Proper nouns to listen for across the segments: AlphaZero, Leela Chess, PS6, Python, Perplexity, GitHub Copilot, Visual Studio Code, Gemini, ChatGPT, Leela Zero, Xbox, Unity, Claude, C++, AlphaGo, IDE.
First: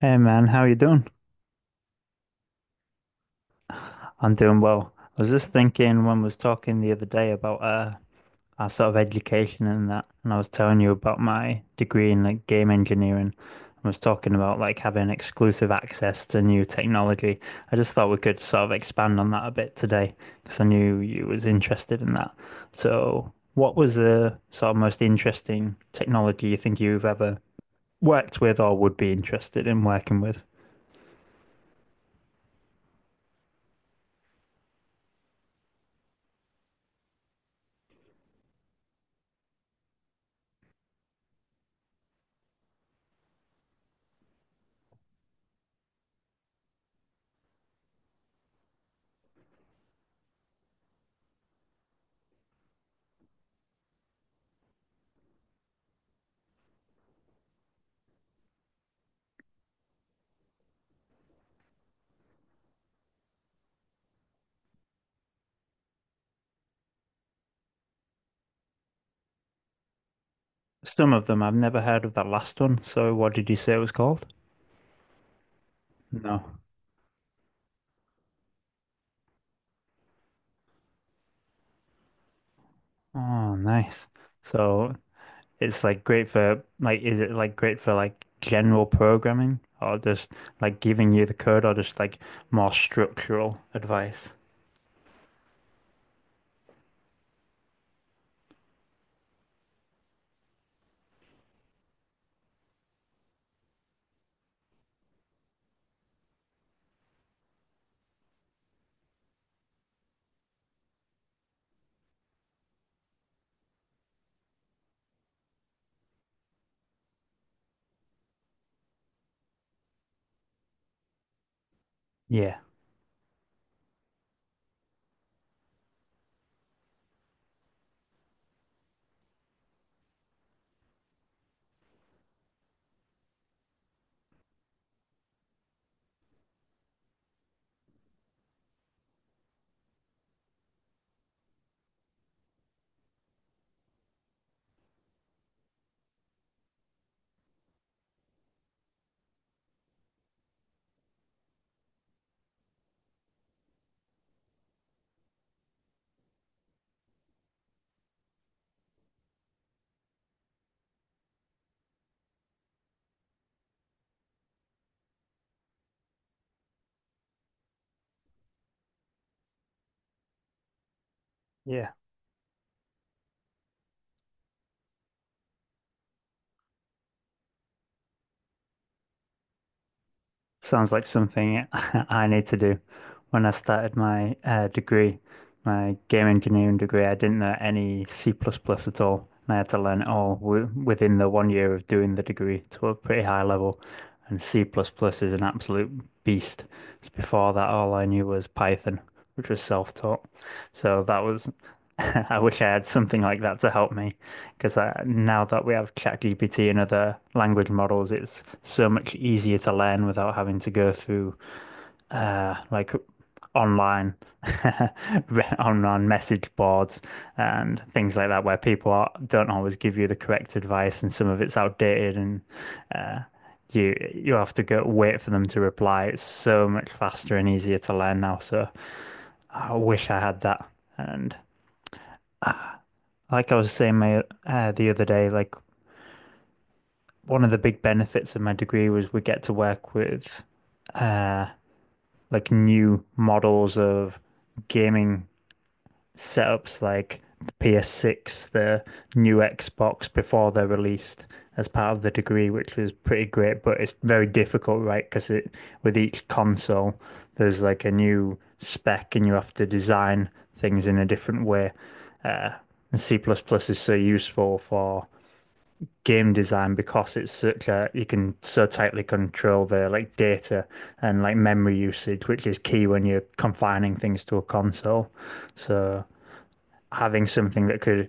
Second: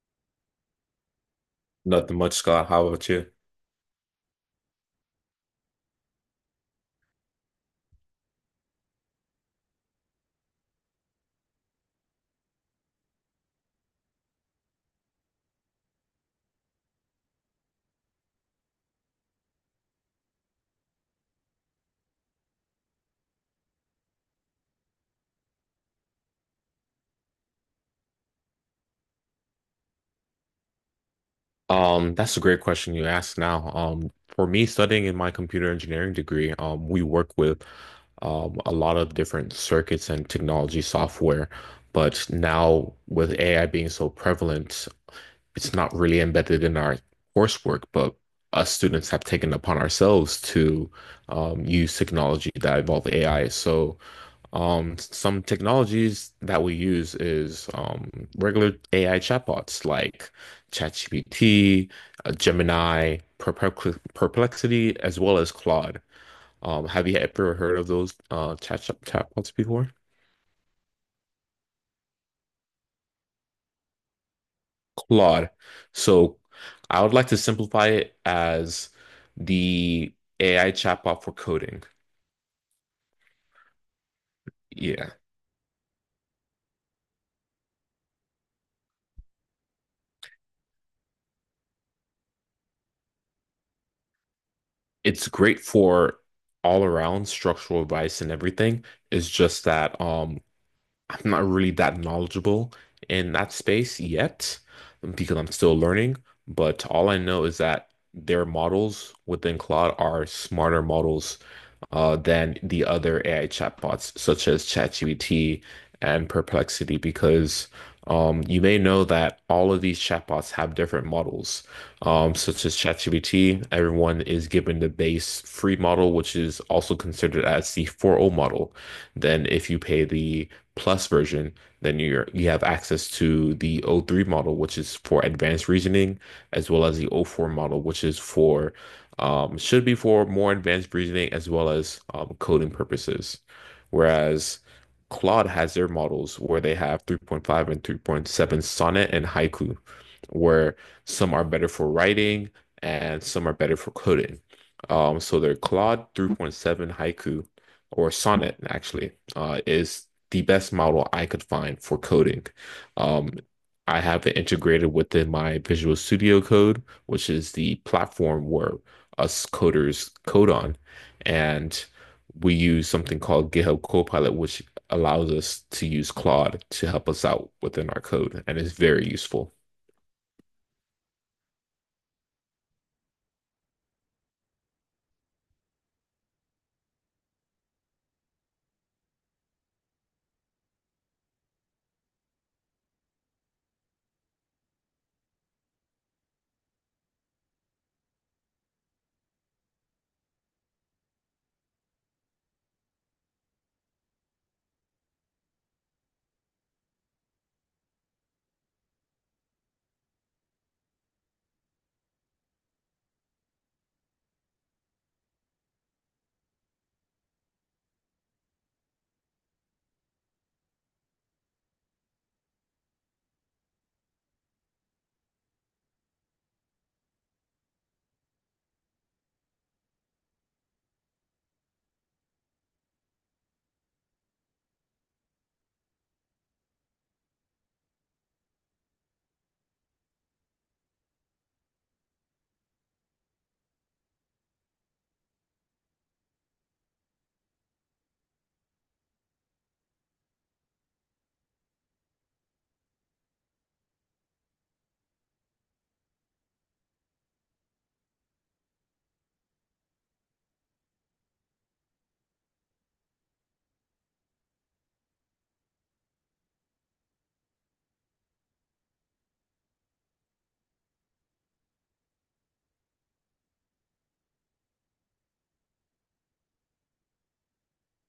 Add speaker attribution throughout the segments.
Speaker 1: Hey man, how you doing?
Speaker 2: Nothing much, Scott. How about you?
Speaker 1: I'm doing well. I was just thinking when we was talking the other day about our sort of education and that, and I was telling you about my degree in like game engineering. I was talking about like having exclusive access to new technology. I just thought we could sort of expand on that a bit today because I knew you was interested in that. So, what was the sort of most interesting technology you think you've ever worked with or would be interested in working with?
Speaker 2: That's a great question you asked now. For me, studying in my computer engineering degree, we work with a lot of different circuits and technology software. But now, with AI being so prevalent, it's not really embedded in our coursework, but us students have taken upon ourselves to use technology that involve AI. Some technologies that we use is regular AI chatbots like ChatGPT, Gemini, Perplexity, as well as Claude. Have you ever heard of those chatbots before?
Speaker 1: Some of them. I've never heard of that last one. So what did you say it was called?
Speaker 2: Claude. So
Speaker 1: No.
Speaker 2: I would like to simplify it as the AI chatbot for coding.
Speaker 1: Oh, nice. So
Speaker 2: Yeah.
Speaker 1: it's like great for like is it like great for like general programming or just like giving you the code or just like more structural advice?
Speaker 2: It's great for all around structural advice and everything. It's just that I'm not really that knowledgeable in that space yet because I'm still learning, but all I know is that their models within Claude are smarter models than the other AI chatbots, such as ChatGPT and Perplexity, because you may know that all of these chatbots have different models,
Speaker 1: Yeah.
Speaker 2: such as ChatGPT. Everyone is given the base free model, which is also considered as the 4.0 model. Then, if you pay the Plus version, then you have access to the O three model, which is for advanced reasoning, as well as the O four model, which is for should be for more advanced reasoning as well as coding purposes. Whereas Claude has their models where they have 3.5 and 3.7 Sonnet and Haiku, where some are better for writing and some are better for coding. So their Claude 3.7 Haiku or Sonnet actually is the best model I could find for coding. Um, I have it integrated within my Visual Studio Code, which is the platform where us coders code on. And
Speaker 1: Yeah.
Speaker 2: we use something called GitHub Copilot, which allows us to use Claude to help us out within our code. And it's very useful.
Speaker 1: Sounds like something I need to do. When I started my degree, my game engineering degree, I didn't know any C++ plus plus at all, and I had to learn it all w within the 1 year of doing the degree to a pretty high level. And C++ plus plus is an absolute beast. So before that, all I knew was Python, which was self-taught. So that was. I wish I had something like that to help me because now that we have ChatGPT and other language models, it's so much easier to learn without having to go through like online online message boards and things like that where people are, don't always give you the correct advice and some of it's outdated and you have to go wait for them to reply. It's so much faster and easier to learn now. So I wish I had that and. Like I was saying my, the other day, like one of the big benefits of my degree was we get to work with like new models of gaming setups like the PS6, the new Xbox before they're released as part of the degree, which was pretty great, but it's very difficult, right? Because it with each console there's like a new spec and you have to design things in a different way. And C++ plus plus is so useful for game design because it's such a you can so tightly control the like data and like memory usage, which is key when you're confining things to a console. So having something that could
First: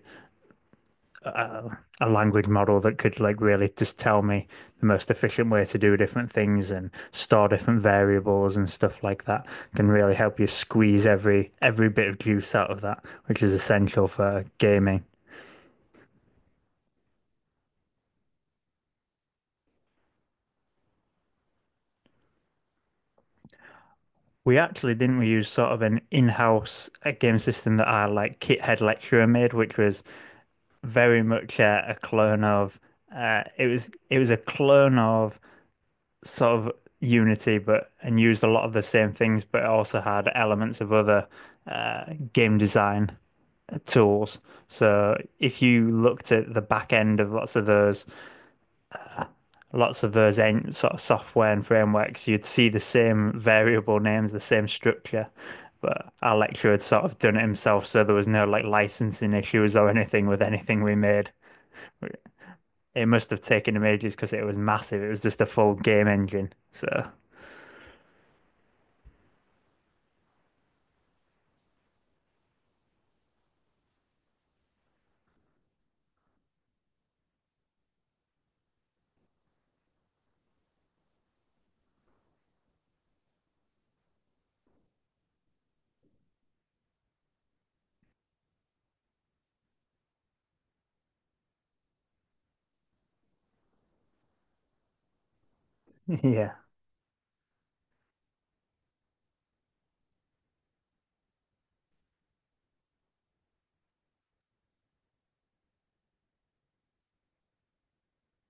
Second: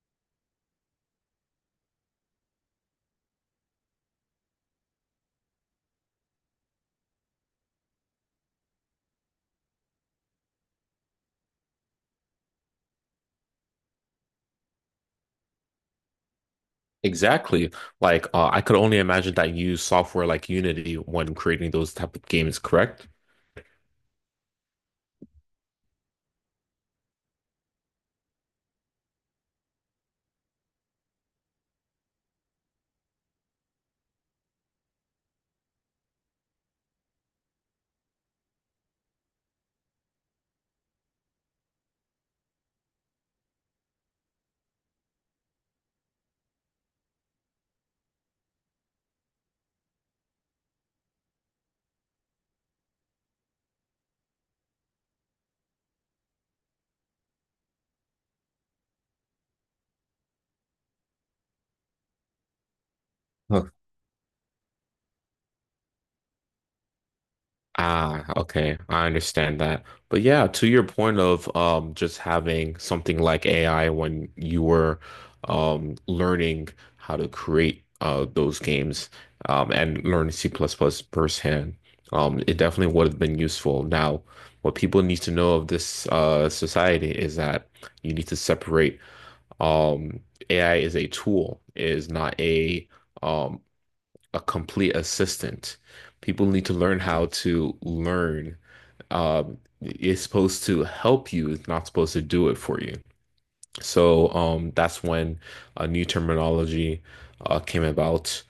Speaker 1: a language model that could like really just tell me the most efficient way to do different things and store different variables and stuff like that can really help you squeeze every bit of juice out of that, which is essential for gaming.
Speaker 2: Exactly. Like, I could only imagine that you use software like Unity when creating those type of games, correct?
Speaker 1: We actually didn't we use sort of an in-house game system that our like kit head lecturer made, which was very much a clone of it was a clone of sort of Unity, but and used a lot of the same things, but also had elements of other uh, game design tools. So if you looked at the back end of lots of those en sort of software and frameworks, you'd see the same variable names, the same structure. But our lecturer had sort of done it himself, so there was no like licensing issues or anything with anything we made. It must have taken him ages because it was massive. It was just a full game engine. So
Speaker 2: Ah, okay. I understand that. But yeah, to your point of just having something like AI when you were learning how to create those games and learn C++ plus plus firsthand, it definitely would have been useful. Now, what people need to know of this society is that you need to separate um AI is a tool, it is not a um a complete assistant. People
Speaker 1: yeah,
Speaker 2: need to learn how to learn. It's supposed to help you, it's not supposed to do it for you. So that's when a new terminology came about,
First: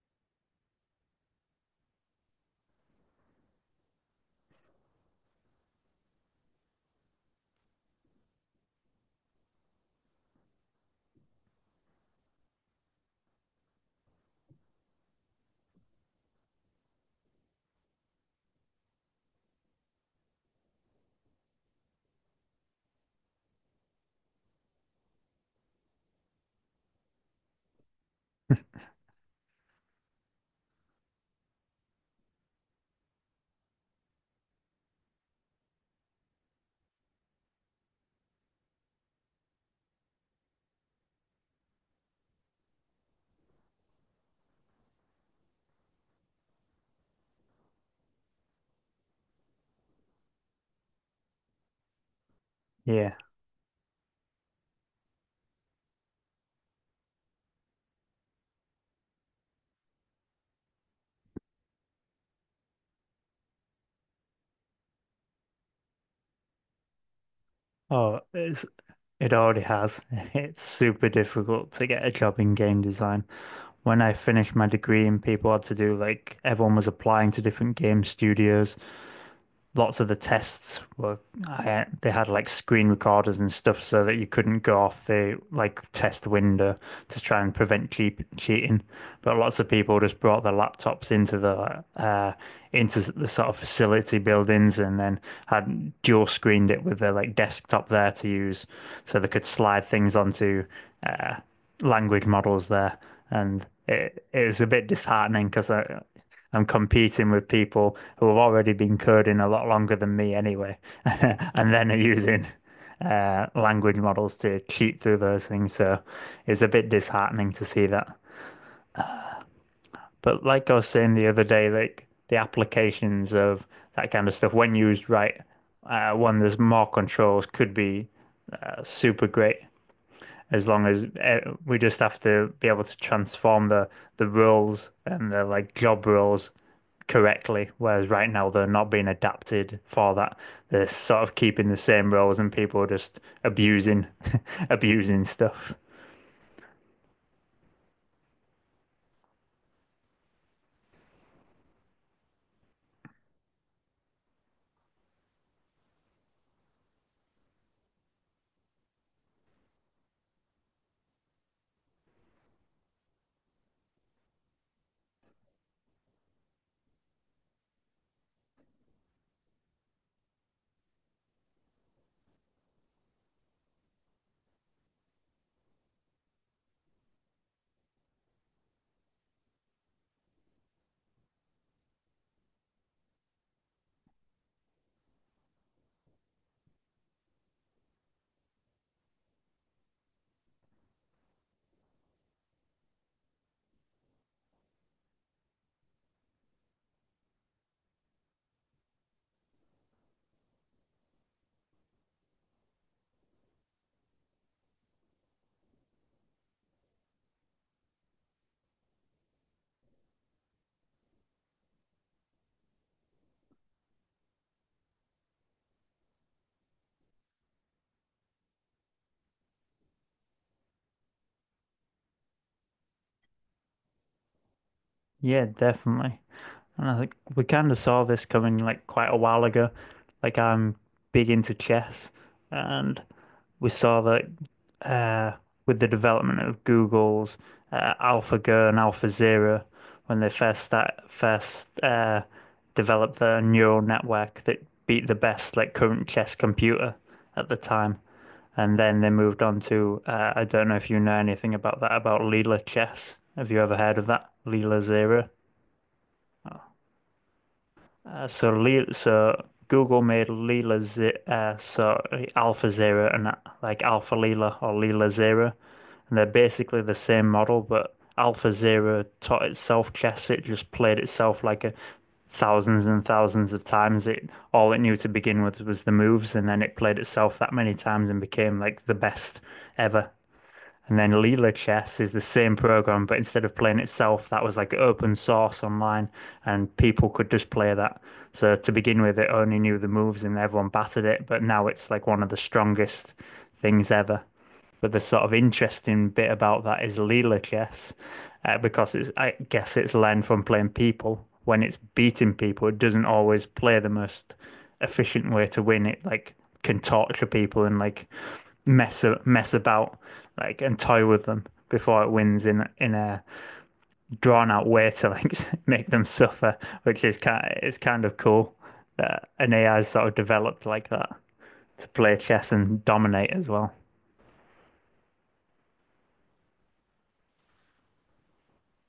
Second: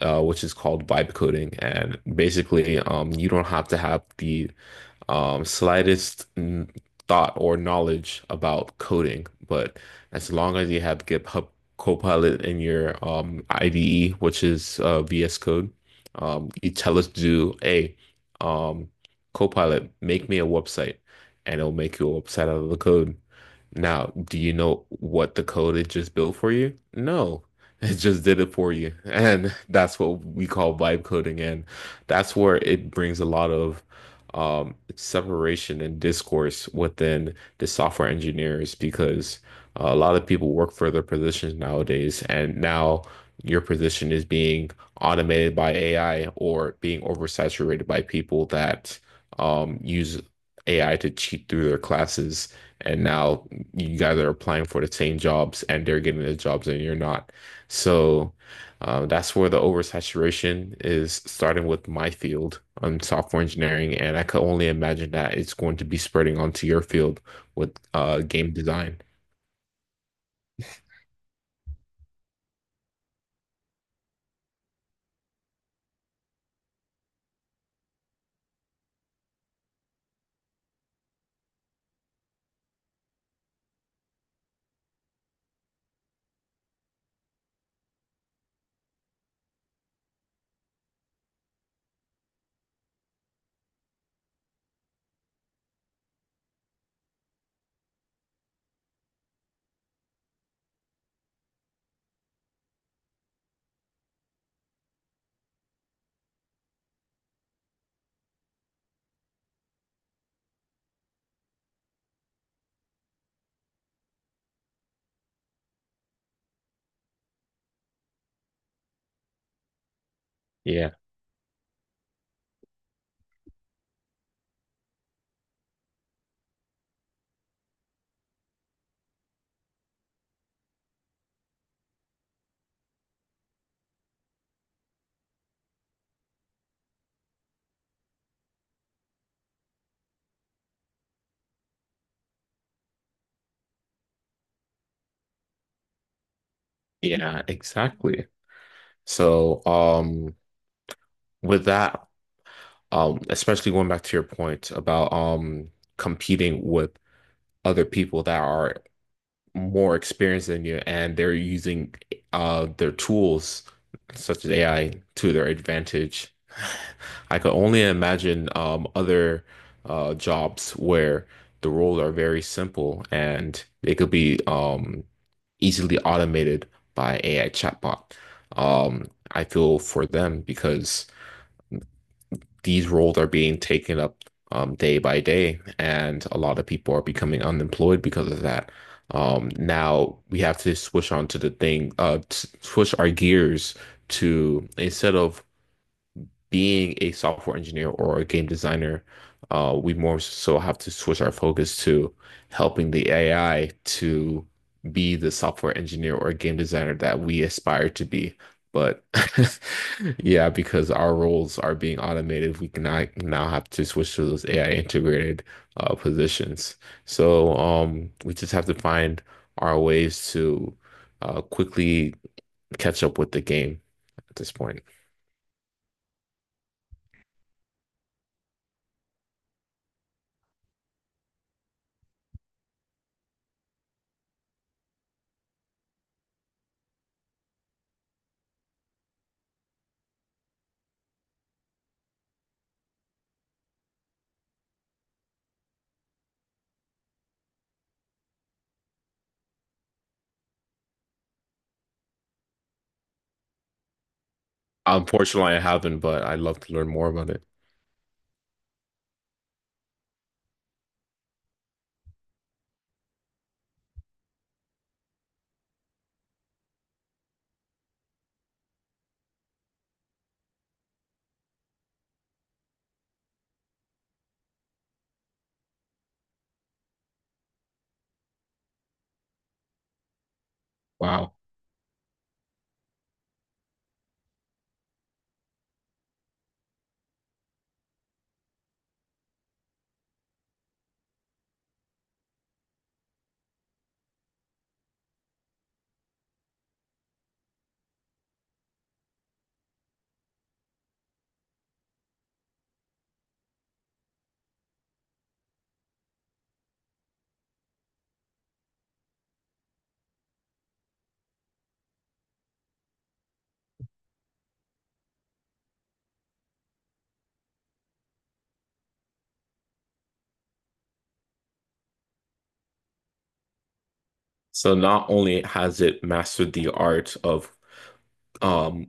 Speaker 2: which is called vibe coding. And basically, you don't have to have the um, slightest n- thought or knowledge about coding. But as long as you have GitHub Copilot in your IDE, which is VS Code, you tell us to do a um, Copilot, make me a website, and it'll make you a website out of the code. Now, do you know what the code it just built for you? No, it just did it for you. And that's what we call vibe coding. And that's where it brings a lot of separation and discourse within the software engineers because a lot of people work for their positions nowadays. And now your position is being automated by AI or being oversaturated by people that use AI to cheat through their classes. And
Speaker 1: yeah.
Speaker 2: now you guys are applying for the same jobs and they're getting the jobs and you're not. So that's where the oversaturation is starting with my field on software engineering. And I could only imagine that it's going to be spreading onto your field with
Speaker 1: Oh,
Speaker 2: game
Speaker 1: it's
Speaker 2: design.
Speaker 1: it already has. It's super difficult to get a job in game design. When I finished my degree and people had to do like everyone was applying to different game studios, lots of the tests were I, they had like screen recorders and stuff so that you couldn't go off the like test window to try and prevent cheating. But lots of people just brought their laptops into the sort of facility buildings and then had dual screened it with their like desktop there to use, so they could slide things onto uh, language models there. And it was a bit disheartening because I'm competing with people who have already been coding a lot longer than me anyway, and then are using language models to cheat through those things. So it's a bit disheartening to see that. But like I was
Speaker 2: Yeah,
Speaker 1: saying the other day, like the applications of that kind of stuff, when used right, one there's more controls, could be super great as long as we just have to be able to transform the rules and the like job rules correctly, whereas right now they're not being adapted for that. They're sort of keeping the same rules and people are just abusing abusing stuff.
Speaker 2: yeah, exactly. So with that, especially going back to your point about competing with other people that are more experienced than you and they're using their tools such as AI to their advantage. I could only imagine other jobs where the roles are very simple and they could be easily automated by AI chatbot. I feel for them because these roles are being taken up day by day, and a lot of people are becoming unemployed because of that. Now we have to switch on to the thing, switch our gears to instead of being a software engineer or a game designer, we more so have to switch our focus to helping the AI to be the software engineer or game designer that we aspire to be. But yeah, because our roles are being automated, we cannot now have to switch to those AI integrated positions. So we just have to find our ways to quickly catch up with the game at this point.
Speaker 1: Yeah, definitely. And I think we kind of saw this coming like quite a while ago. Like I'm big into chess and we saw that uh, with the development of Google's AlphaGo and AlphaZero, when they first developed their neural network that beat the best like current chess computer at the time, and then they moved on to I don't know if you know anything about that about Leela chess. Have you ever heard of that Leela Zero?
Speaker 2: Unfortunately, I haven't, but I'd love to learn more about it.
Speaker 1: So, Google made Leela Z so Alpha Zero and like Alpha Leela or Leela Zero, and they're basically the same model, but Alpha Zero taught itself chess. It just played itself like a thousands and thousands of times. It all it knew to begin with was the moves, and then it played itself that many times and became like the best ever. And then
Speaker 2: Wow.
Speaker 1: Leela Chess is the same program, but instead of playing itself, that was like open source online, and people could just play that. So to begin with, it only knew the moves and everyone battered it, but now it's like one of the strongest things ever. But the sort of interesting bit about that is Lelachess, because it's, I guess it's learned from playing people. When it's beating people, it doesn't always play the most efficient way to win. It like can torture people and like mess about like and toy with them before it wins in a drawn out way to like make them suffer, which is kind of cool that an AI sort of developed like that to play chess and dominate as well.
Speaker 2: So not only has it mastered the art of um,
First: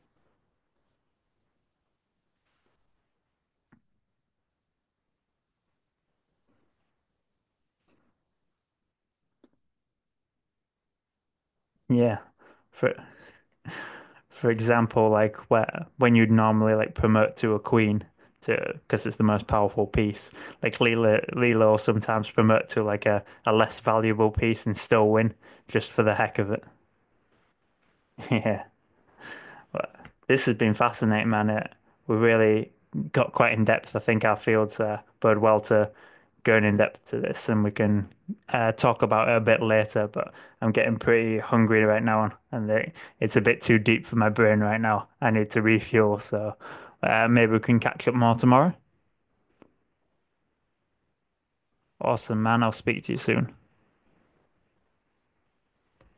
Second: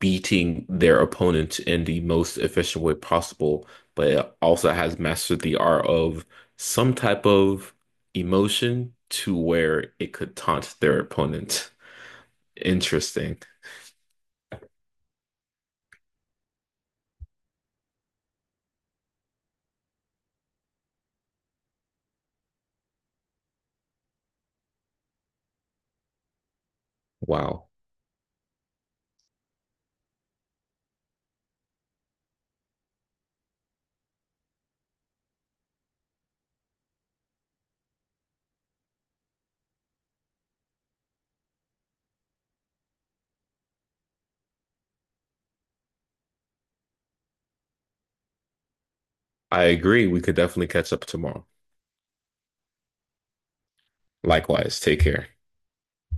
Speaker 2: beating their opponent in the most efficient way possible, but it also has mastered the art of some type of emotion to where it could taunt their opponent.
Speaker 1: Yeah, for
Speaker 2: Interesting.
Speaker 1: for example, like where when you'd normally like promote to a queen to because it's the most powerful piece, like Leela will sometimes promote to like a less valuable piece and still win just for the heck of it.
Speaker 2: Wow.
Speaker 1: Yeah. This has been fascinating, man. It, we really got quite in depth. I think our fields bode well to going in depth to this, and we can talk about it a bit later. But I'm getting pretty hungry right now, and it, it's a bit too deep for my brain right now. I need to refuel, so maybe we can catch up more tomorrow.
Speaker 2: I agree. We could definitely catch up tomorrow.
Speaker 1: Awesome, man. I'll speak to you soon.
Speaker 2: Likewise, take care.